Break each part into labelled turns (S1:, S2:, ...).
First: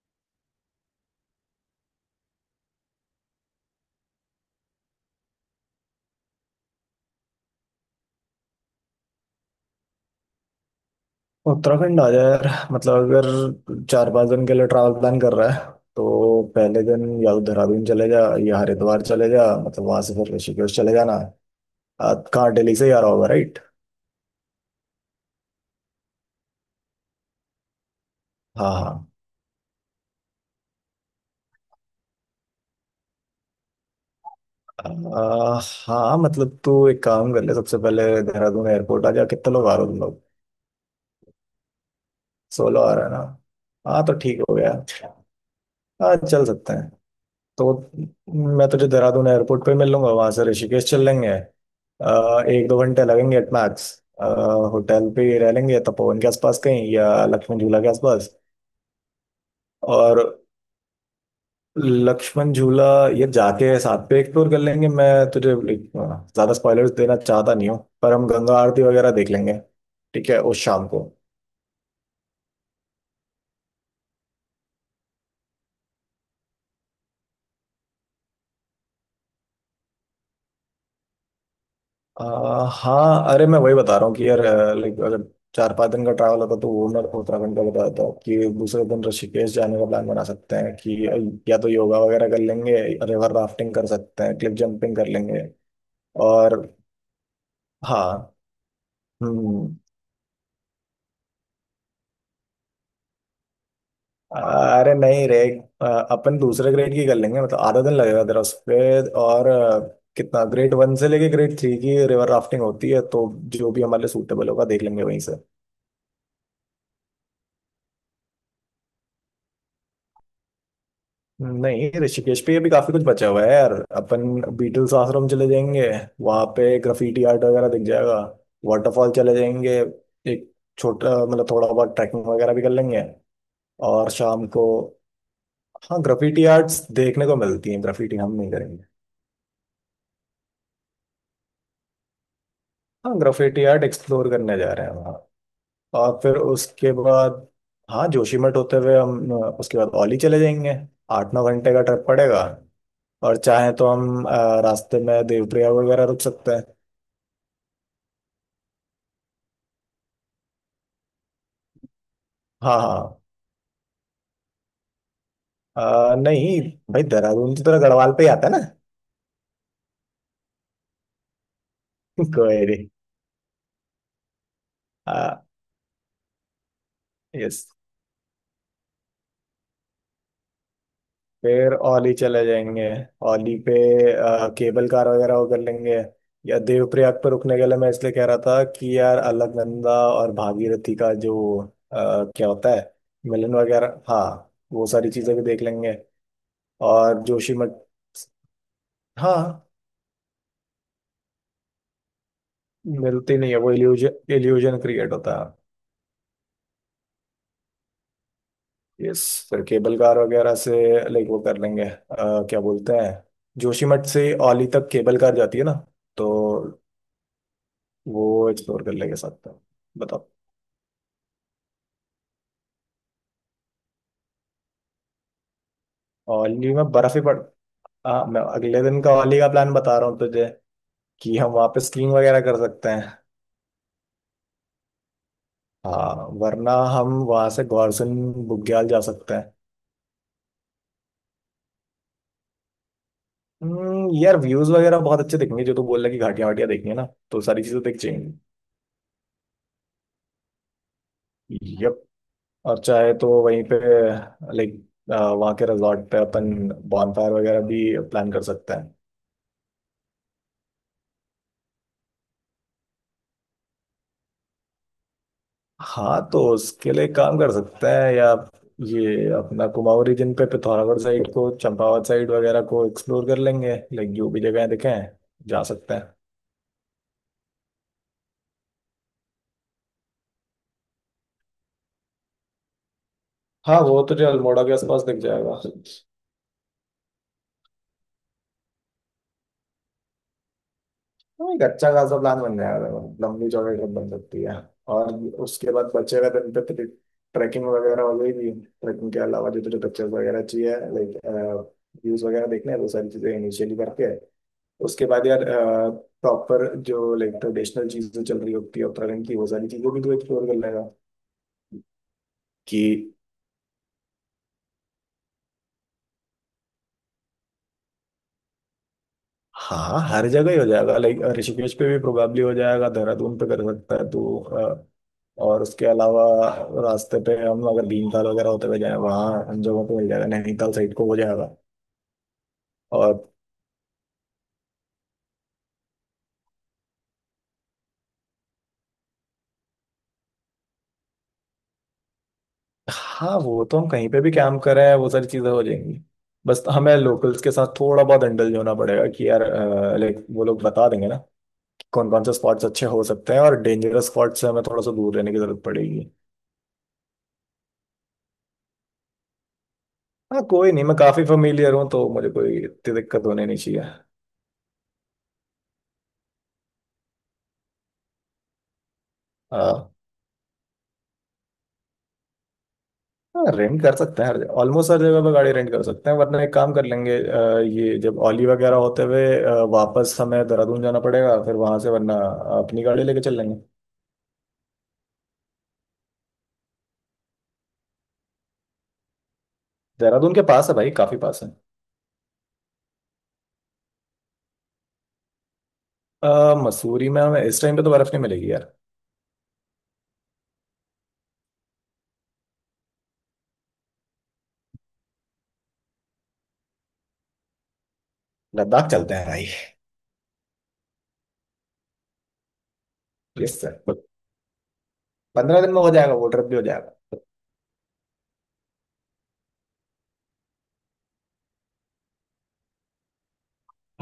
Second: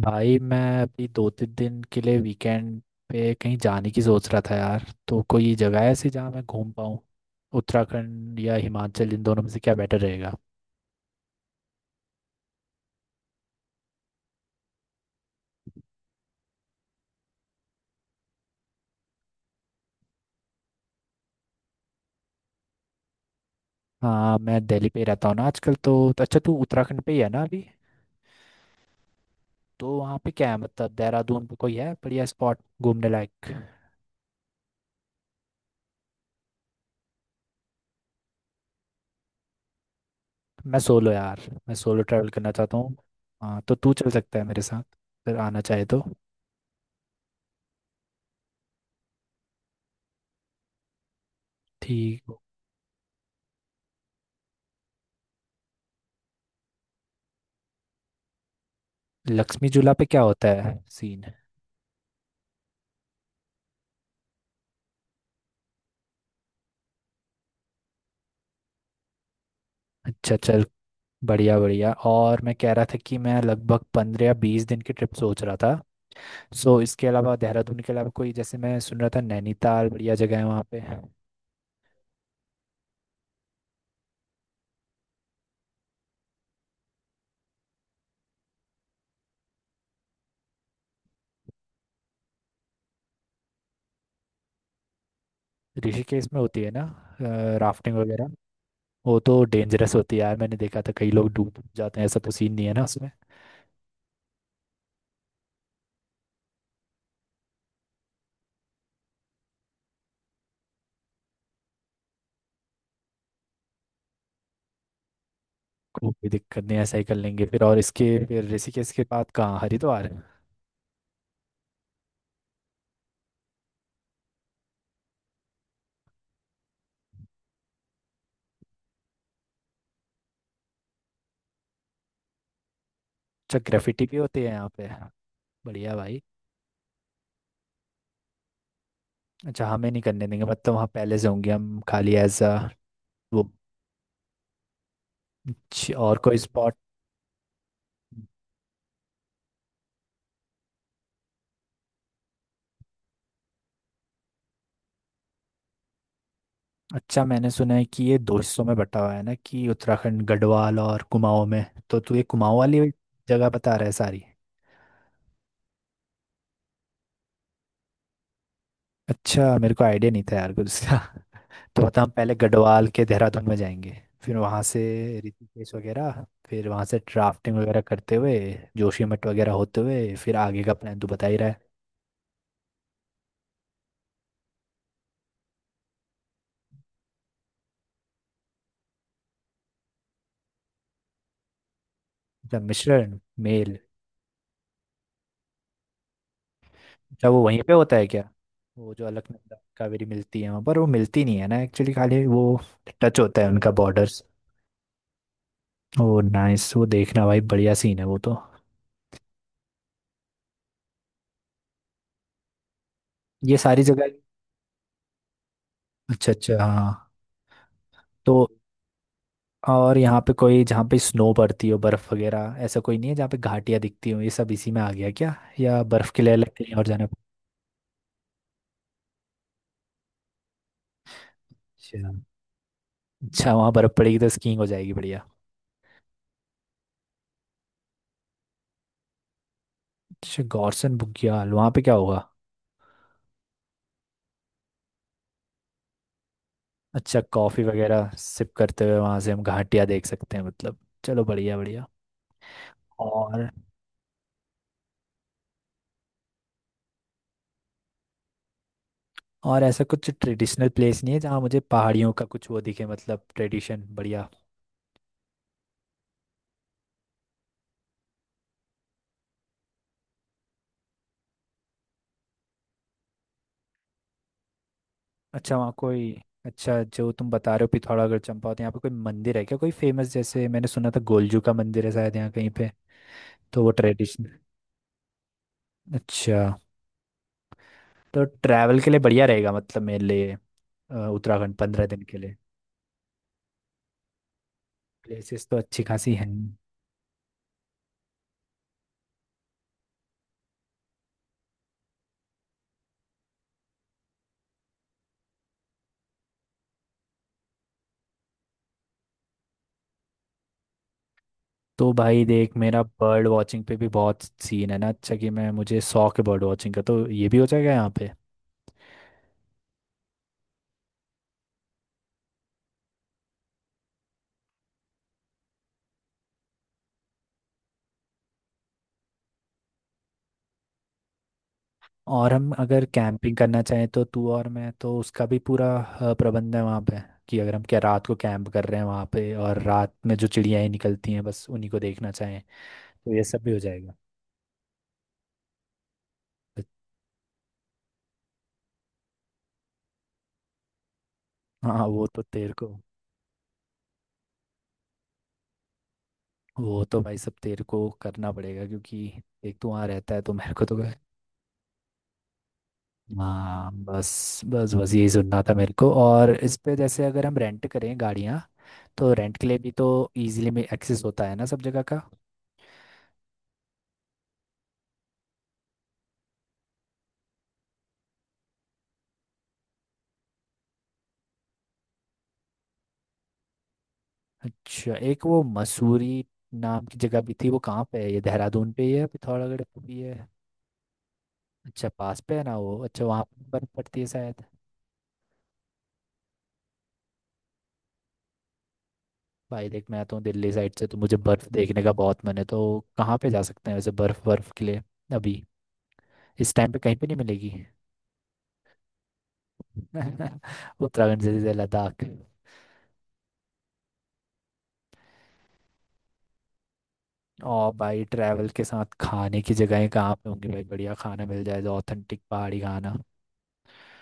S1: भाई मैं अभी 2-3 दिन के लिए वीकेंड पे कहीं जाने की सोच रहा था यार, तो कोई जगह ऐसी जहाँ मैं घूम पाऊँ। उत्तराखंड या हिमाचल इन दोनों में से क्या बेटर रहेगा?
S2: उत्तराखंड आ जाए यार। मतलब अगर 4-5 दिन के लिए ट्रैवल प्लान कर रहा है तो पहले दिन या तो देहरादून चले जा या हरिद्वार चले जा। मतलब वहां से फिर ऋषिकेश चले जाना। कहाँ, दिल्ली से ही आ रहा होगा राइट?
S1: हाँ मैं दिल्ली पे ही रहता हूँ ना आजकल, तो अच्छा तू उत्तराखंड पे ही है ना अभी?
S2: हाँ हाँ।
S1: तो वहाँ पे क्या है, मतलब देहरादून पे कोई है बढ़िया स्पॉट घूमने लायक?
S2: आ, हाँ मतलब तू एक काम कर ले, सबसे पहले देहरादून एयरपोर्ट आ जा। कितने लोग आ रहे हो तुम लोग?
S1: मैं सोलो यार। मैं सोलो ट्रैवल करना चाहता
S2: 16 आ
S1: हूँ।
S2: रहे हैं ना?
S1: हाँ तो तू
S2: हाँ
S1: चल
S2: तो
S1: सकता
S2: ठीक
S1: है
S2: हो
S1: मेरे
S2: गया।
S1: साथ अगर आना चाहे तो।
S2: हाँ चल सकते हैं। तो मैं तुझे देहरादून एयरपोर्ट पे मिल लूंगा, वहां से ऋषिकेश चल लेंगे।
S1: ठीक।
S2: 1-2 घंटे लगेंगे एट मैक्स। होटल पे ही रह लेंगे, तपोवन के आसपास कहीं या लक्ष्मण झूला के आसपास।
S1: लक्ष्मी झूला पे
S2: और
S1: क्या होता है सीन?
S2: लक्ष्मण झूला ये जाके साथ पे एक्सप्लोर कर लेंगे। मैं तुझे like, ज्यादा स्पॉयलर्स देना चाहता नहीं हूँ पर हम गंगा आरती वगैरह देख लेंगे ठीक
S1: अच्छा
S2: है उस
S1: चल।
S2: शाम को।
S1: बढ़िया बढ़िया, और मैं कह रहा था कि मैं लगभग 15 या 20 दिन की ट्रिप सोच रहा था। सो इसके अलावा, देहरादून के अलावा कोई, जैसे मैं सुन रहा था नैनीताल बढ़िया जगह है वहाँ पे।
S2: आ, हाँ अरे मैं वही बता रहा हूँ कि यार लाइक अगर 4-5 दिन का ट्रैवल होता तो वो मैं उत्तराखंड का बता देता हूँ कि दूसरे दिन ऋषिकेश जाने का प्लान बना सकते हैं कि या तो योगा वगैरह कर लेंगे, रिवर राफ्टिंग कर सकते हैं, क्लिफ जंपिंग कर लेंगे।
S1: ऋषिकेश में
S2: और
S1: होती है ना राफ्टिंग वगैरह?
S2: हाँ।
S1: वो तो
S2: हम्म।
S1: डेंजरस होती है यार, मैंने देखा था कई लोग डूब डूब जाते हैं, ऐसा तो सीन नहीं है ना उसमें?
S2: अरे नहीं रे। अ, अपन दूसरे ग्रेड की कर लेंगे, मतलब आधा दिन लगेगा तेरा उस पे। और कितना, ग्रेड वन से लेके ग्रेड थ्री की रिवर राफ्टिंग होती है तो जो भी हमारे लिए सूटेबल होगा देख लेंगे वहीं।
S1: कोई दिक्कत नहीं है, ऐसा ही कर लेंगे फिर। और इसके फिर ऋषिकेश के बाद कहाँ, हरिद्वार, अच्छा।
S2: नहीं, ऋषिकेश पे भी काफी कुछ बचा हुआ है यार। अपन बीटल्स आश्रम चले जाएंगे, वहां पे ग्राफिटी आर्ट वगैरह दिख जाएगा, वाटरफॉल चले जाएंगे। एक छोटा मतलब थोड़ा बहुत ट्रैकिंग वगैरह भी कर लेंगे।
S1: ग्रेफिटी
S2: और
S1: भी होती
S2: शाम
S1: है
S2: को।
S1: यहाँ पे? बढ़िया
S2: हाँ
S1: भाई।
S2: ग्राफिटी आर्ट्स देखने को मिलती हैं, ग्राफिटी हम नहीं करेंगे।
S1: अच्छा हमें नहीं करने देंगे, मतलब वहाँ पहले से होंगे हम खाली एज अ
S2: हाँ
S1: वो।
S2: ग्राफिटी आर्ट एक्सप्लोर करने जा रहे हैं वहाँ।
S1: और
S2: और फिर
S1: कोई स्पॉट?
S2: उसके बाद हाँ, जोशीमठ होते हुए हम उसके बाद औली चले जाएंगे। 8-9 घंटे का ट्रिप पड़ेगा। और चाहे तो हम रास्ते में देवप्रयाग वगैरह रुक सकते हैं।
S1: अच्छा मैंने सुना है कि ये दो हिस्सों में बटा हुआ है ना, कि उत्तराखंड गढ़वाल और कुमाऊं में। तो तू ये कुमाऊं
S2: हाँ
S1: वाली
S2: हाँ।
S1: जगह बता रहा है सारी?
S2: नहीं भाई, देहरादून से तो गढ़वाल पे ही आता है ना।
S1: अच्छा मेरे को आइडिया नहीं था यार कुछ इसका। तो बता, हम पहले
S2: कोई नहीं।
S1: गढ़वाल के देहरादून में जाएंगे, फिर वहाँ से
S2: हाँ।
S1: ऋषिकेश वगैरह, फिर वहाँ से राफ्टिंग
S2: यस।
S1: वगैरह करते हुए जोशीमठ वगैरह होते हुए, फिर आगे का प्लान तू बता ही रहा है।
S2: फिर औली चले जाएंगे। औली पे केबल कार वगैरह वो कर लेंगे। या देवप्रयाग पर रुकने के लिए मैं इसलिए कह रहा था कि यार अलकनंदा और भागीरथी का जो क्या
S1: मतलब
S2: होता है,
S1: मिश्रण।
S2: मिलन
S1: मेल।
S2: वगैरह, हाँ वो सारी चीजें भी देख लेंगे। और
S1: अच्छा वो वहीं
S2: जोशीमठ।
S1: पे होता है क्या? वो जो अलकनंदा
S2: हाँ
S1: कावेरी मिलती है वहाँ पर, वो मिलती नहीं है ना एक्चुअली, खाली वो टच
S2: मिलती
S1: होता है
S2: नहीं है
S1: उनका,
S2: वो,
S1: बॉर्डर्स।
S2: इल्यूजन इल्यूजन क्रिएट होता है।
S1: ओ नाइस, वो देखना भाई, बढ़िया सीन है वो तो।
S2: यस। फिर केबल कार वगैरह से लाइक वो कर लेंगे क्या बोलते हैं,
S1: ये सारी
S2: जोशीमठ
S1: जगह।
S2: से औली तक केबल कार जाती है ना।
S1: अच्छा
S2: तो
S1: अच्छा, हाँ। तो
S2: वो एक्सप्लोर कर लेंगे साथ में।
S1: और यहाँ
S2: बताओ।
S1: पे कोई जहाँ पे स्नो पड़ती हो, बर्फ वगैरह, ऐसा कोई नहीं है जहाँ पे घाटियाँ दिखती हो, ये सब इसी में आ गया क्या? या बर्फ के लिए अलग
S2: औली
S1: कहीं
S2: में
S1: और जाना?
S2: बर्फ ही पड़। हाँ मैं अगले दिन का औली का प्लान बता रहा हूँ तुझे कि हम वहाँ पे
S1: अच्छा।
S2: स्कीइंग वगैरह कर सकते हैं।
S1: अच्छा वहाँ बर्फ पड़ेगी तो स्कीइंग हो जाएगी, बढ़िया।
S2: हाँ वरना हम वहाँ से गौरसन बुग्याल जा सकते हैं।
S1: अच्छा गॉर्सन बुग्याल, वहाँ पे क्या होगा?
S2: यार व्यूज वगैरह बहुत अच्छे दिखेंगे। जो तू बोल रहा है कि घाटियां वाटियां देखनी है ना,
S1: अच्छा
S2: तो
S1: कॉफी
S2: सारी चीजें दिख
S1: वगैरह
S2: जाएंगी।
S1: सिप करते हुए वहां से हम घाटियां देख सकते हैं मतलब? चलो बढ़िया बढ़िया।
S2: यप। और चाहे तो
S1: और
S2: वहीं पे लाइक वहाँ के रिजॉर्ट पे अपन बॉनफायर वगैरह भी प्लान कर सकते हैं।
S1: और ऐसा कुछ ट्रेडिशनल प्लेस नहीं है जहाँ मुझे पहाड़ियों का कुछ वो दिखे, मतलब ट्रेडिशन बढ़िया?
S2: हाँ तो उसके लिए काम कर सकते हैं, या ये अपना कुमाऊं रीजन पे पिथौरागढ़ साइड को, चंपावत साइड वगैरह को एक्सप्लोर कर लेंगे, लाइक जो भी जगह दिखे
S1: अच्छा
S2: जा
S1: वहाँ
S2: सकते
S1: कोई।
S2: हैं।
S1: अच्छा जो तुम बता रहे हो पिथौरागढ़ चंपावत, यहाँ पे कोई मंदिर है क्या कोई फेमस, जैसे मैंने सुना था गोलजू का मंदिर है शायद यहाँ कहीं पे? तो वो
S2: हाँ वो तो जो
S1: ट्रेडिशनल।
S2: अल्मोड़ा के आसपास दिख जाएगा।
S1: अच्छा तो ट्रैवल के लिए बढ़िया रहेगा, मतलब मेरे लिए,
S2: तो
S1: उत्तराखंड
S2: एक
S1: पंद्रह
S2: अच्छा
S1: दिन
S2: खासा
S1: के लिए।
S2: प्लान बन जाएगा, लंबी चौड़ी ट्रिप बन सकती है। और
S1: प्लेसेस तो
S2: उसके
S1: अच्छी
S2: बाद
S1: खासी
S2: बचे
S1: हैं।
S2: हुए दिन पे ट्रैकिंग वगैरह हो जाएगी। ट्रैकिंग के अलावा जो जो पिक्चर्स वगैरह चाहिए लाइक व्यूज वगैरह देखने हैं, वो सारी चीजें इनिशियली करके उसके बाद यार प्रॉपर जो लाइक ट्रेडिशनल चीजें चल रही होती है उत्तराखंड की, वो सारी चीजें भी तो एक्सप्लोर कर लेगा।
S1: तो भाई देख,
S2: कि
S1: मेरा बर्ड वॉचिंग पे भी बहुत सीन है ना अच्छा, कि मैं, मुझे शौक है बर्ड वॉचिंग का, तो ये भी हो जाएगा यहाँ पे।
S2: हाँ, हर जगह ही हो जाएगा। लाइक ऋषिकेश पे भी प्रोबेबली हो जाएगा, देहरादून पे कर सकता है तो और उसके अलावा रास्ते पे हम अगर भीमताल वगैरह होते हुए जाए, वहाँ हम जगहों पे मिल जाएगा, नैनीताल साइड को हो जाएगा।
S1: और हम अगर
S2: और
S1: कैंपिंग करना चाहें तो तू, और मैं तो, उसका भी पूरा प्रबंध है वहाँ पे, कि अगर हम क्या रात को कैंप कर रहे हैं वहाँ पे और रात में जो चिड़िया ही निकलती हैं बस उन्हीं को देखना चाहें? तो ये
S2: हाँ
S1: सब भी हो
S2: वो तो हम
S1: जाएगा।
S2: कहीं पे भी कैंप कर रहे हैं, वो सारी चीजें हो जाएंगी। बस हमें लोकल्स के साथ थोड़ा बहुत इंडल्ज होना पड़ेगा कि यार लाइक वो लोग बता देंगे ना
S1: हाँ वो
S2: कौन
S1: तो
S2: कौन से
S1: तेरे
S2: स्पॉट्स
S1: को।
S2: अच्छे हो सकते हैं, और डेंजरस स्पॉट्स से हमें थोड़ा सा दूर रहने की जरूरत पड़ेगी।
S1: वो तो भाई सब तेरे को करना पड़ेगा, क्योंकि एक तो वहाँ रहता है, तो
S2: हाँ
S1: मेरे को
S2: कोई
S1: तो।
S2: नहीं, मैं काफी फेमिलियर हूँ तो मुझे कोई इतनी दिक्कत होने नहीं
S1: हाँ
S2: चाहिए।
S1: बस बस बस, यही सुनना था मेरे को। और इस पे, जैसे अगर हम रेंट करें गाड़ियाँ, तो रेंट के लिए भी तो
S2: हाँ।
S1: इजीली में एक्सेस होता है ना सब जगह का?
S2: हाँ रेंट कर सकते हैं, ऑलमोस्ट हर जगह पर गाड़ी रेंट कर सकते हैं। वरना एक काम कर लेंगे, ये जब औली वगैरह होते हुए वापस हमें देहरादून जाना पड़ेगा, फिर वहां से वरना अपनी गाड़ी लेके चल लेंगे।
S1: अच्छा, एक वो मसूरी नाम की जगह भी थी, वो कहाँ पे है, ये देहरादून पे ही है, पिथौरागढ़ पे भी है?
S2: देहरादून के पास है भाई, काफी पास है।
S1: अच्छा पास पे है ना वो। अच्छा वहाँ पे बर्फ पड़ती है शायद।
S2: मसूरी में हमें इस टाइम पे तो बर्फ नहीं मिलेगी यार।
S1: भाई देख, मैं आता हूँ दिल्ली साइड से तो मुझे बर्फ देखने का बहुत मन है, तो कहाँ पे जा सकते हैं वैसे बर्फ, बर्फ के लिए अभी इस टाइम पे कहीं पे नहीं मिलेगी?
S2: लद्दाख चलते हैं भाई।
S1: उत्तराखंड से सीधे लद्दाख?
S2: Yes sir. 15 दिन में हो जाएगा, वो ट्रिप भी हो जाएगा।
S1: और भाई ट्रैवल के साथ खाने की जगहें कहाँ पे होंगी भाई, बढ़िया खाना मिल जाए तो, ऑथेंटिक पहाड़ी खाना?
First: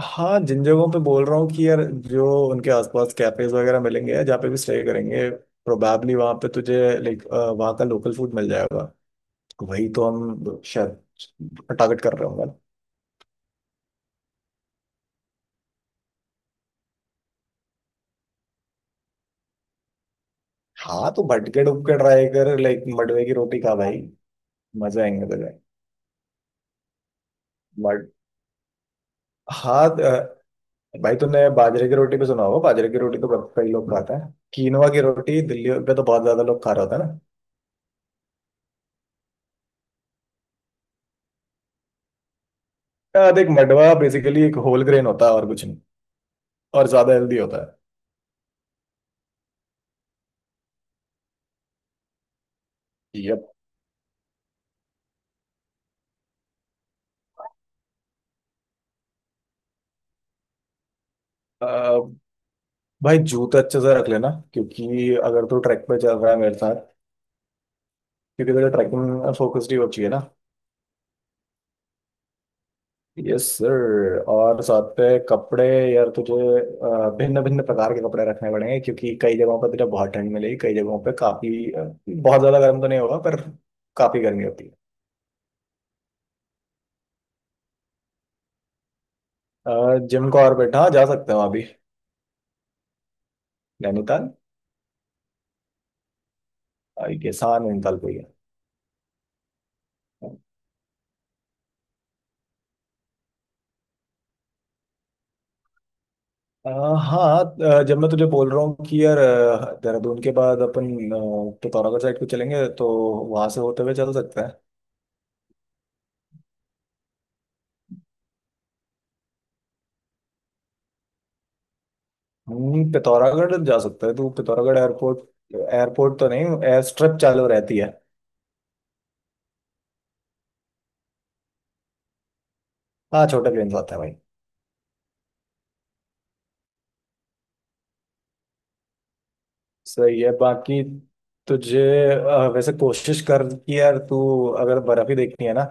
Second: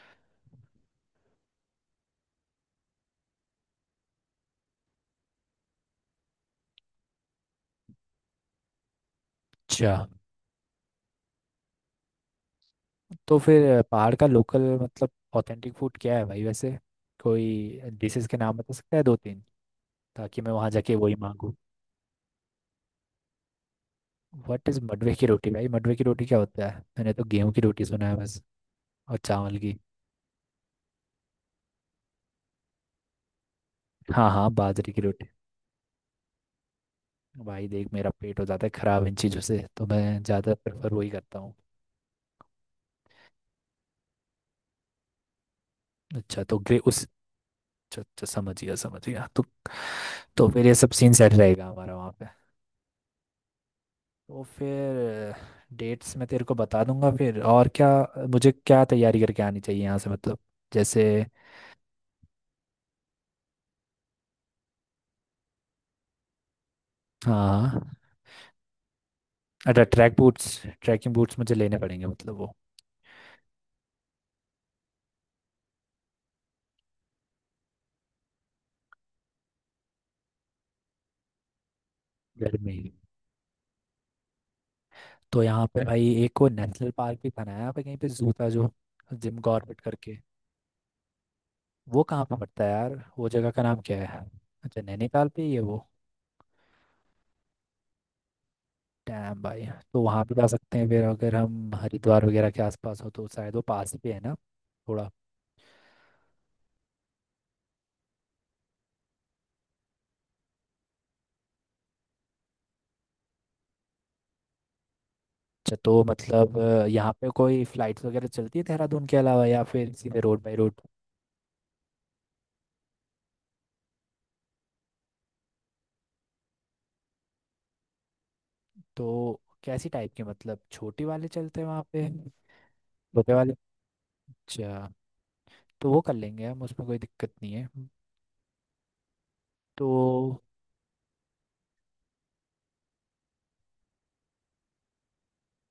S2: हाँ जिन जगहों पे बोल रहा हूँ कि यार जो उनके आसपास कैफेज वगैरह मिलेंगे जहाँ पे भी स्टे करेंगे, प्रोबेबली वहाँ पे तुझे लाइक वहाँ का लोकल फूड मिल जाएगा। वही
S1: अच्छा
S2: तो हम शायद टारगेट कर रहे होंगे ना।
S1: तो फिर पहाड़ का लोकल मतलब ऑथेंटिक फूड क्या है भाई वैसे? कोई डिशेस के नाम बता सकता है 2-3, ताकि मैं वहाँ जाके
S2: हाँ
S1: वही
S2: तो
S1: मांगू?
S2: भटके डुबके ट्राई कर, लाइक मडवे की रोटी खा भाई।
S1: व्हाट इज
S2: मजा
S1: मडवे
S2: आएंगे
S1: की रोटी
S2: तुझे।
S1: भाई? मडवे की रोटी क्या होता है, मैंने तो गेहूं की रोटी सुना
S2: बट
S1: है बस, और चावल की।
S2: हाँ। भाई तूने बाजरे की रोटी पे सुना होगा, बाजरे की रोटी तो बहुत कई लोग खाते
S1: हाँ
S2: हैं,
S1: हाँ
S2: कीनवा
S1: बाजरे की
S2: की
S1: रोटी।
S2: रोटी दिल्ली पे तो बहुत ज्यादा लोग खा रहे होते हैं।
S1: भाई देख, मेरा पेट हो जाता है खराब इन चीज़ों से, तो मैं ज़्यादा प्रेफर वही करता हूँ।
S2: ना देख मडवा बेसिकली एक होल ग्रेन होता है और कुछ नहीं,
S1: अच्छा तो ग्रे
S2: और
S1: उस
S2: ज्यादा हेल्दी होता
S1: अच्छा अच्छा, समझ गया समझ गया। तो फिर ये सब सीन सेट रहेगा हमारा वहाँ पे?
S2: है। यप।
S1: तो फिर डेट्स मैं तेरे को बता दूंगा फिर। और क्या मुझे क्या तैयारी करके आनी चाहिए यहाँ से, मतलब जैसे,
S2: अ, भाई जूते अच्छे से रख लेना, क्योंकि अगर तू ट्रैक पे चल रहा है मेरे साथ,
S1: हाँ?
S2: क्योंकि तुझे ट्रैकिंग फोकस्ड ही
S1: अच्छा
S2: वो चाहिए
S1: ट्रैक
S2: ना।
S1: बूट्स, ट्रैकिंग बूट्स मुझे लेने पड़ेंगे मतलब वो
S2: यस सर। और साथ पे कपड़े, यार तुझे भिन्न भिन्न प्रकार के कपड़े रखने पड़ेंगे क्योंकि कई जगहों पर तुझे बहुत ठंड मिलेगी, कई जगहों पे काफी बहुत ज्यादा
S1: गर्मी
S2: गर्म तो
S1: में।
S2: नहीं होगा पर काफी गर्मी होती
S1: तो यहाँ पे भाई एक वो नेशनल पार्क भी बना है यहाँ पे कहीं पे, जू था जो, जिम कॉर्बेट
S2: है।
S1: करके।
S2: जिम को और बैठा जा सकते हो अभी।
S1: वो कहाँ पे पड़ता है यार, वो जगह का नाम क्या है?
S2: नैनीताल।
S1: अच्छा नैनीताल पे ही है वो?
S2: आई गेस हाँ, नैनीताल को ही है।
S1: डैम भाई। तो वहाँ भी जा सकते हैं फिर अगर हम हरिद्वार वगैरह के आसपास हो, तो शायद वो पास ही पे है ना थोड़ा?
S2: हाँ जब मैं तुझे बोल रहा हूँ कि यार, देहरादून के बाद अपन पिथौरागढ़ साइड को चलेंगे, तो वहां से होते हुए चल सकते हैं।
S1: अच्छा तो मतलब यहाँ पे कोई फ्लाइट्स वगैरह चलती है देहरादून के अलावा, या फिर सीधे रोड बाई रोड?
S2: पिथौरागढ़ जा सकता है तू, पिथौरागढ़ एयरपोर्ट, एयरपोर्ट तो नहीं, एयर स्ट्रिप चालू रहती है।
S1: तो कैसी टाइप के, मतलब छोटे वाले चलते हैं वहाँ पे?
S2: हाँ
S1: छोटे
S2: छोटे
S1: वाले।
S2: प्लेन आते हैं भाई।
S1: अच्छा। तो वो कर लेंगे हम, उसमें कोई दिक्कत नहीं है
S2: सही है।
S1: तो।
S2: बाकी तुझे वैसे कोशिश कर कि यार तू अगर बर्फ ही देखनी है ना।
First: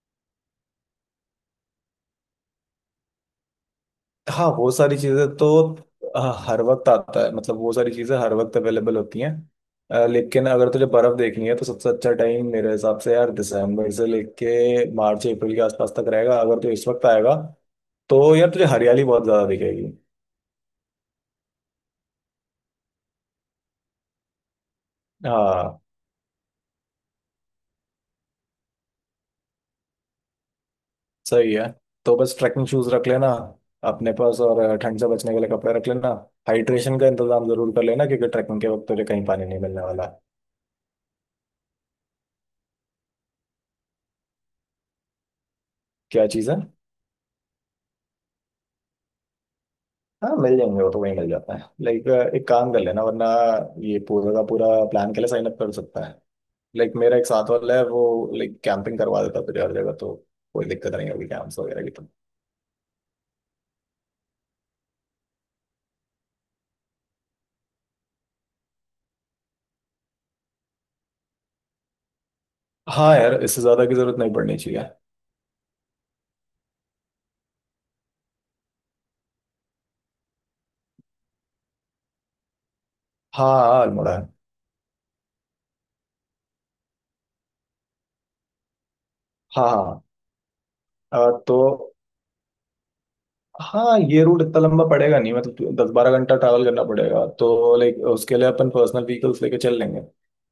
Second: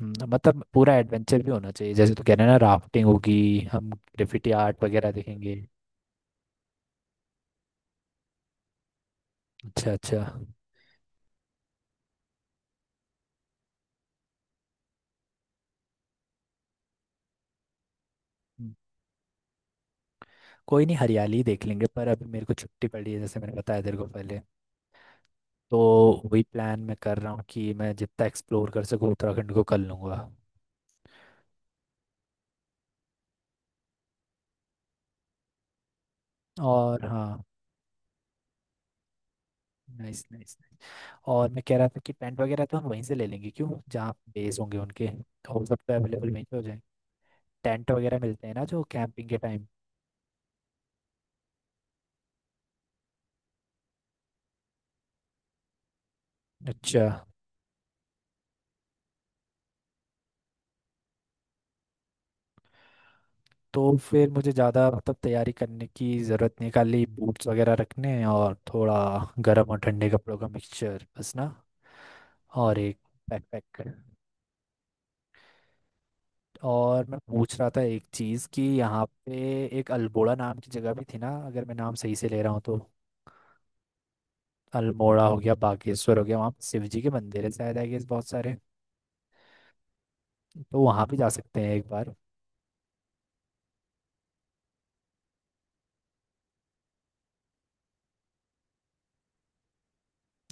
S1: मतलब पूरा एडवेंचर भी होना चाहिए, जैसे तो कह रहे हैं ना, राफ्टिंग होगी, हम
S2: हाँ
S1: ग्रेफिटी
S2: वो
S1: आर्ट
S2: सारी
S1: वगैरह
S2: चीजें तो
S1: देखेंगे।
S2: अ, हर वक्त आता है, मतलब वो सारी चीजें हर वक्त अवेलेबल होती हैं।
S1: अच्छा अच्छा।
S2: लेकिन अगर तुझे बर्फ देखनी है तो सबसे अच्छा टाइम मेरे हिसाब से यार दिसंबर से लेके मार्च अप्रैल के आसपास तक रहेगा। अगर तू इस वक्त आएगा तो यार तुझे हरियाली बहुत ज्यादा दिखेगी।
S1: कोई नहीं, हरियाली ही देख लेंगे। पर अभी मेरे को छुट्टी पड़ी है जैसे मैंने बताया तेरे को पहले, तो
S2: हाँ
S1: वही प्लान मैं कर रहा हूँ कि मैं जितना एक्सप्लोर कर सकूँ उत्तराखंड को कर लूँगा।
S2: सही है। तो बस ट्रैकिंग शूज रख लेना अपने पास, और ठंड से बचने के लिए कपड़े रख लेना। हाइड्रेशन
S1: और
S2: का
S1: हाँ,
S2: इंतजाम जरूर कर लेना क्योंकि ट्रैकिंग के वक्त तुझे कहीं पानी नहीं मिलने वाला।
S1: Nice nice nice. और मैं कह रहा था कि टेंट वगैरह तो हम वहीं से ले लेंगे क्यों, जहाँ बेस होंगे उनके, तो वो सब तो
S2: क्या
S1: अवेलेबल वहीं
S2: चीज़
S1: पे
S2: है?
S1: हो जाए। टेंट वगैरह मिलते हैं ना जो कैंपिंग के टाइम?
S2: हाँ मिल जाएंगे वो तो, वहीं मिल जाता है। लाइक एक काम कर लेना वरना, ये पूरा का पूरा प्लान के लिए साइन अप कर सकता है। लाइक
S1: अच्छा
S2: मेरा एक साथ वाला है वो, लाइक कैंपिंग करवा देता है तुझे हर जगह, तो कोई दिक्कत नहीं होगी कैंप्स वगैरह की तो।
S1: तो फिर मुझे ज़्यादा मतलब तैयारी करने की ज़रूरत नहीं, खाली बूट्स वगैरह रखने हैं और थोड़ा गर्म और ठंडे कपड़ों का मिक्सचर बस ना, और एक
S2: हाँ यार, इससे
S1: backpack?
S2: ज्यादा की जरूरत नहीं पड़नी चाहिए।
S1: और मैं पूछ रहा था एक चीज़, कि यहाँ पे एक अल्मोड़ा नाम की जगह भी थी ना, अगर मैं नाम सही से ले रहा हूँ तो?
S2: हाँ हाँ अल्मोड़ा है।
S1: अल्मोड़ा हो गया, बागेश्वर हो गया, वहाँ पे शिव जी के मंदिर है शायद आई गेस बहुत सारे,
S2: हाँ हाँ।
S1: तो वहाँ भी जा
S2: तो
S1: सकते हैं एक बार।
S2: हाँ, ये रूट इतना लंबा पड़ेगा नहीं, मतलब 10-12 घंटा ट्रैवल करना पड़ेगा तो लाइक उसके लिए अपन पर्सनल व्हीकल्स लेके चल लेंगे।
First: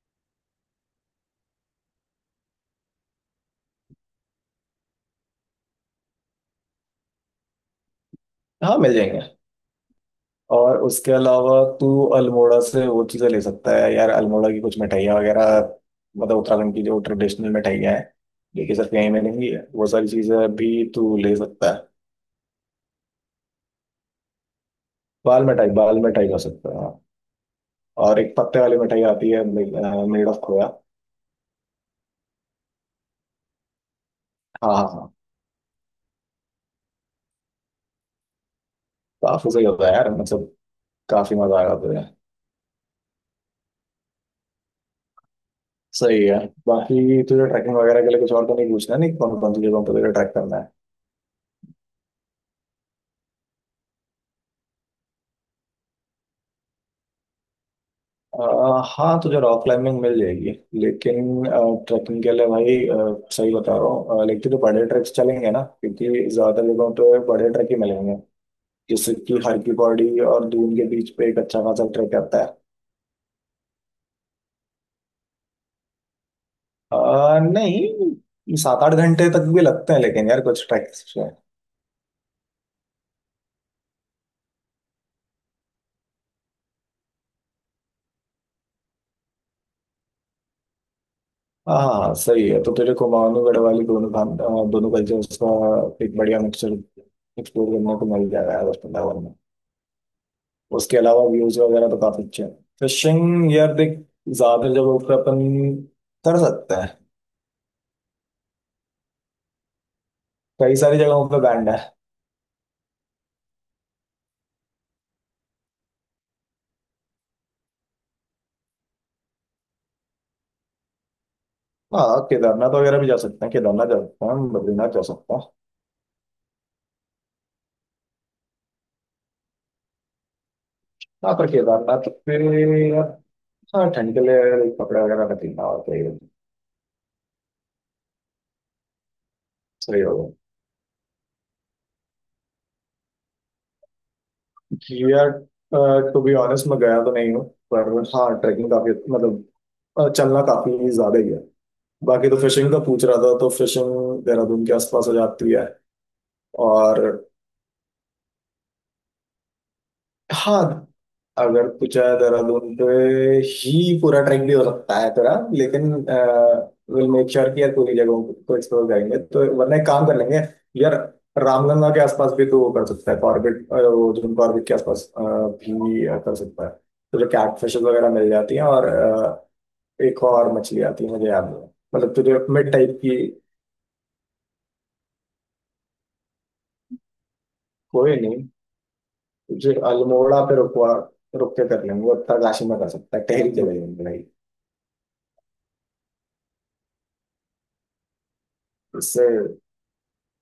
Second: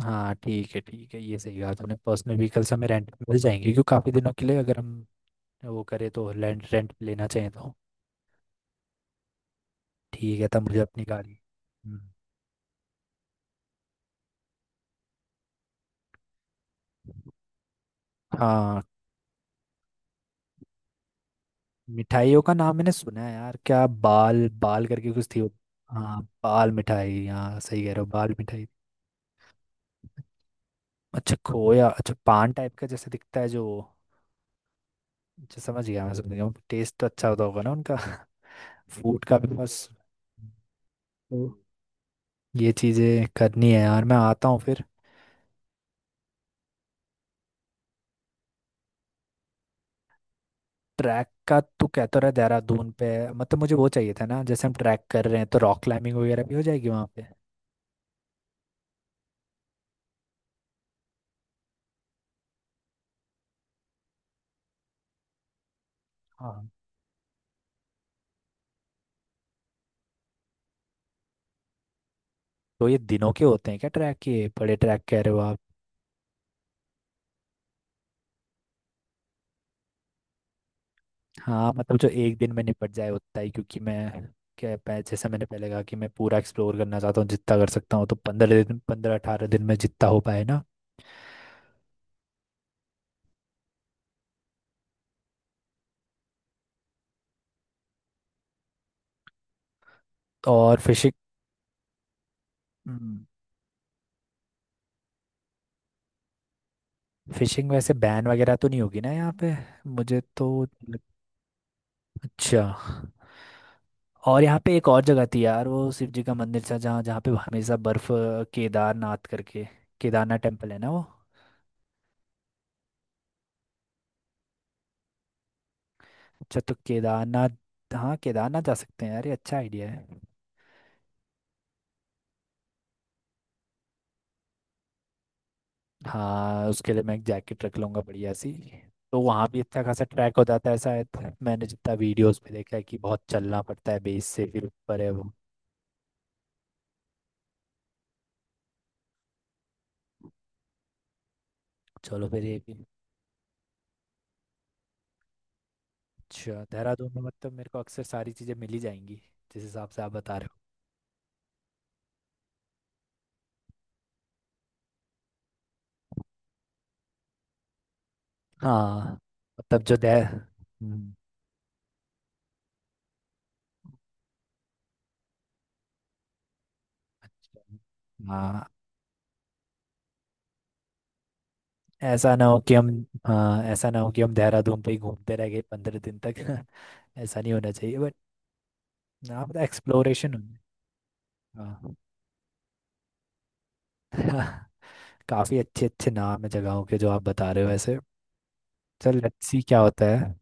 S1: हाँ ठीक है ठीक है, ये सही कहा तुमने, पर्सनल व्हीकल्स हमें रेंट पे मिल जाएंगे क्योंकि काफ़ी दिनों के लिए अगर हम वो करें तो रेंट रेंट पे लेना चाहिए तो।
S2: हाँ मिल जाएंगे।
S1: ठीक है, तब मुझे
S2: और
S1: अपनी
S2: उसके
S1: गाड़ी।
S2: अलावा तू
S1: हम्म।
S2: अल्मोड़ा से वो चीज़ें ले सकता है यार, अल्मोड़ा की कुछ मिठाइयाँ वगैरह, मतलब उत्तराखंड की जो ट्रेडिशनल मिठाइयाँ हैं, लेकिन
S1: हाँ
S2: सिर्फ यहीं मिलेंगी, वो सारी चीज़ें भी तू ले सकता है।
S1: मिठाइयों का नाम मैंने सुना है यार, क्या बाल बाल करके कुछ थी
S2: बाल
S1: वो?
S2: मिठाई, बाल
S1: हाँ
S2: मिठाई खा
S1: बाल
S2: सकता है हाँ।
S1: मिठाई, हाँ सही कह रहे हो,
S2: और
S1: बाल
S2: एक पत्ते
S1: मिठाई।
S2: वाली मिठाई आती है, मेड ऑफ खोया।
S1: अच्छा खोया। अच्छा पान टाइप का जैसे दिखता है जो?
S2: हाँ हाँ हाँ।
S1: अच्छा समझ गया मैं, समझ गया, टेस्ट तो अच्छा होता होगा ना उनका? फूड का भी
S2: काफी सही होता
S1: बस।
S2: है यार, मतलब काफी
S1: तो
S2: मजा आएगा तुझे।
S1: ये चीज़ें करनी है यार, मैं आता हूँ फिर।
S2: सही है। बाकी तुझे ट्रैकिंग वगैरह के लिए कुछ और तो नहीं पूछना है, नहीं, कौन कौन सी जगहों पर तुझे ट्रैक करना है?
S1: ट्रैक का तू कहता रहा देहरादून पे, मतलब मुझे वो चाहिए था ना, जैसे हम ट्रैक कर रहे हैं तो रॉक क्लाइंबिंग वगैरह भी हो जाएगी वहाँ पे।
S2: हाँ तुझे रॉक क्लाइंबिंग मिल जाएगी। लेकिन ट्रैकिंग के लिए भाई सही बता रहा हूँ लेकिन तो बड़े ट्रैक्स चलेंगे ना, क्योंकि ज्यादा
S1: हाँ
S2: जगहों पे बड़े ट्रैक ही मिलेंगे। जैसे कि हर की पौड़ी और दून के बीच पे एक अच्छा खासा ट्रैक आता है।
S1: तो ये दिनों के होते हैं क्या ट्रैक, ये बड़े ट्रैक कह रहे हो आप?
S2: नहीं, 7-8 घंटे तक भी लगते हैं लेकिन यार कुछ ट्रैक्स।
S1: हाँ मतलब जो एक दिन में निपट जाए उतना ही, क्योंकि मैं जैसे मैंने पहले कहा कि मैं पूरा एक्सप्लोर करना चाहता हूँ जितना कर सकता हूँ, तो पंद्रह दिन, पंद्रह अठारह दिन में जितना हो पाए ना?
S2: हाँ हाँ सही है। तो तेरे को मानवगढ़ वाली दोनों खान दोनों कल्चर्स का एक बढ़िया मिक्सचर एक्सप्लोर करने को मिल जाएगा यार उस वृंदावन में।
S1: और
S2: उसके
S1: फिशिंग।
S2: अलावा व्यूज वगैरह तो काफी अच्छे हैं।
S1: हम्म,
S2: फिशिंग यार देख, ज्यादा जगहों पे अपन कर सकते हैं।
S1: फिशिंग वैसे बैन वगैरह तो नहीं होगी ना यहाँ पे? मुझे तो
S2: कई सारी जगहों पे बैंड है।
S1: अच्छा। और यहाँ पे एक और जगह थी यार, वो शिव जी का मंदिर था जहाँ, जहाँ पे हमेशा बर्फ, केदारनाथ करके, केदारनाथ टेम्पल है ना वो?
S2: हाँ केदारनाथ वगैरह भी जा सकते हैं, केदारनाथ जा सकते हैं, बद्रीनाथ जा सकते हैं।
S1: अच्छा तो केदारनाथ, हाँ केदारनाथ जा सकते हैं यार, ये अच्छा आइडिया है।
S2: हाँ पर केदारनाथ पे यार, हाँ ठंड के लिए यार एक कपड़े वगैरह रख लेना। और
S1: हाँ उसके लिए मैं एक जैकेट रख लूंगा बढ़िया सी। तो वहाँ भी इतना
S2: सही
S1: खासा
S2: होगा
S1: ट्रैक हो जाता है शायद, मैंने जितना वीडियोस में देखा है कि बहुत चलना पड़ता है बेस से फिर ऊपर है वो।
S2: यार। टू बी ऑनेस्ट मैं गया तो नहीं हूँ, पर हाँ ट्रैकिंग काफी मतलब चलना काफी ज्यादा ही है।
S1: चलो
S2: बाकी तो
S1: फिर ये
S2: फिशिंग का
S1: भी।
S2: पूछ रहा था, तो फिशिंग देहरादून के आसपास हो जाती है।
S1: अच्छा
S2: और
S1: देहरादून में मतलब मेरे को अक्सर सारी चीज़ें मिली जाएंगी जिस हिसाब से आप बता रहे
S2: हाँ अगर पूछा है देहरादून पे ही पूरा ट्रैक भी हो सकता है तेरा। लेकिन विल मेक श्योर कि यार पूरी जगहों को
S1: हो।
S2: एक्सप्लोर
S1: हाँ
S2: करेंगे, तो वरना
S1: मतलब
S2: एक
S1: जो
S2: काम कर
S1: देह
S2: लेंगे यार, रामगंगा के आसपास भी तो वो कर सकता है, कॉर्बेट वो जो कॉर्बेट के आसपास भी कर सकता है। तो जो कैटफिशेस वगैरह मिल जाती हैं,
S1: हाँ
S2: और एक और मछली आती है मुझे याद नहीं, मतलब
S1: ऐसा
S2: तुझे
S1: ना हो
S2: मिड
S1: कि हम
S2: टाइप की।
S1: हाँ ऐसा ना हो कि हम देहरादून पे ही घूमते रह गए 15 दिन तक। ऐसा नहीं होना चाहिए बट।
S2: कोई नहीं,
S1: हाँ मतलब
S2: तुझे
S1: एक्सप्लोरेशन
S2: अल्मोड़ा पे
S1: होना।
S2: रुकवा रुक के कर लेंगे वो, उत्तरकाशी में कर सकता है, टहरी चले जाएंगे भाई।
S1: हाँ काफ़ी अच्छे अच्छे नाम है जगहों के जो आप बता रहे हो ऐसे। चल
S2: इससे
S1: लेट्स सी क्या होता है।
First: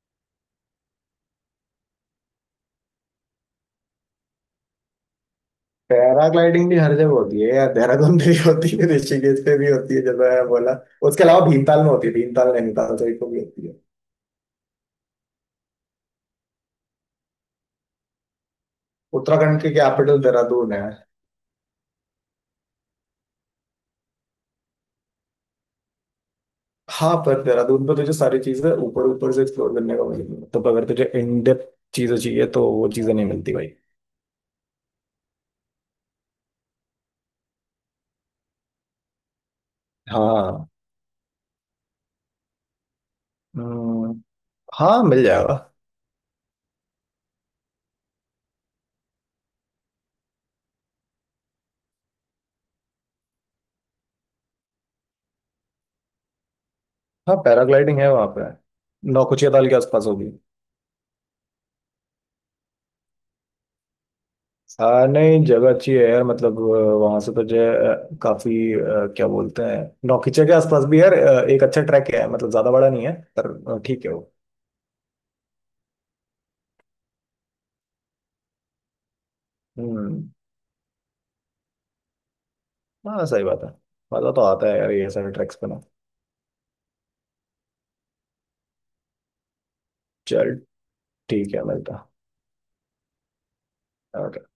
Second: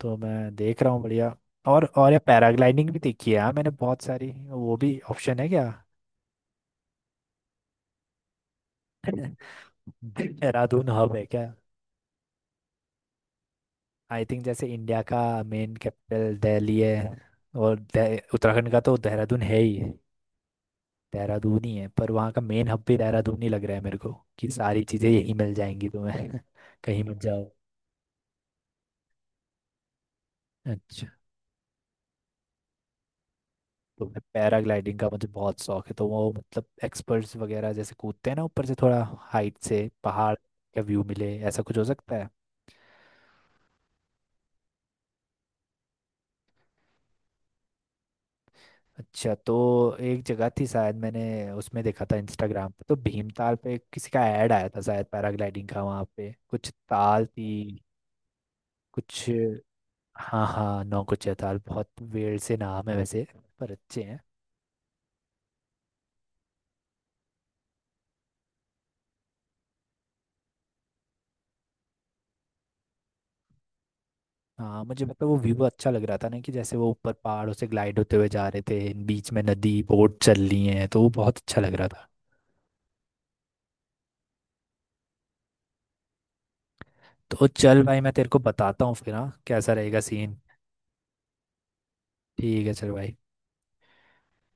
S1: तो मैं देख रहा हूँ बढ़िया। और ये पैराग्लाइडिंग भी देखी है यार मैंने बहुत सारी, वो भी ऑप्शन है क्या?
S2: पैराग्लाइडिंग भी हर जगह होती है यार, देहरादून में भी होती है, ऋषिकेश पे भी होती है जब मैं बोला।
S1: देहरादून हब है
S2: उसके
S1: क्या?
S2: अलावा भीमताल में होती है, भीमताल नैनीताल साइड को भी होती है।
S1: आई थिंक जैसे इंडिया का मेन कैपिटल दिल्ली है, और उत्तराखंड का तो देहरादून है
S2: उत्तराखंड की
S1: ही।
S2: कैपिटल देहरादून है।
S1: देहरादून ही है, पर वहाँ का मेन हब भी देहरादून ही लग रहा है मेरे को, कि सारी चीज़ें यही मिल जाएंगी तुम्हें। कहीं
S2: हाँ
S1: मत
S2: पर
S1: जाओ।
S2: देहरादून पे तुझे सारी चीजें ऊपर ऊपर से एक्सप्लोर करने को मिलेगी, तो अगर
S1: अच्छा
S2: तुझे इन डेप्थ चीजें चाहिए तो वो चीजें नहीं मिलती भाई।
S1: तो मैं, पैराग्लाइडिंग का मुझे बहुत शौक है, तो वो मतलब एक्सपर्ट्स वगैरह जैसे कूदते हैं ना ऊपर से, थोड़ा हाइट से पहाड़
S2: हाँ।
S1: का व्यू मिले, ऐसा कुछ हो सकता है?
S2: हम्म, हाँ मिल जाएगा।
S1: अच्छा तो एक जगह थी शायद, मैंने उसमें देखा था इंस्टाग्राम पे, तो भीमताल पे किसी का ऐड आया था शायद पैराग्लाइडिंग का, वहाँ पे कुछ ताल
S2: हाँ
S1: थी
S2: पैराग्लाइडिंग है वहां पे,
S1: कुछ?
S2: नौकुचिया ताल के आसपास होगी।
S1: हाँ हाँ नौकुचिया ताल, बहुत वेड़ से नाम है वैसे, पर अच्छे हैं।
S2: हाँ नहीं जगह अच्छी है यार, मतलब वहां से तो जो है काफी क्या बोलते हैं, नौकीचे के आसपास भी यार एक अच्छा ट्रैक है, मतलब ज्यादा बड़ा नहीं है पर ठीक है वो।
S1: हाँ मुझे मतलब वो व्यू अच्छा लग रहा था ना, कि जैसे वो ऊपर पहाड़ों से ग्लाइड होते हुए जा रहे थे, बीच में नदी, बोट
S2: हम्म।
S1: चल रही है, तो वो बहुत अच्छा लग रहा था।
S2: हाँ सही बात है। मजा तो आता है यार ये सारे ट्रैक्स पे ना।
S1: तो चल भाई, मैं तेरे को बताता हूँ फिर हाँ, कैसा रहेगा सीन?
S2: चल ठीक है, मिलता है।
S1: ठीक है चल भाई।
S2: Okay.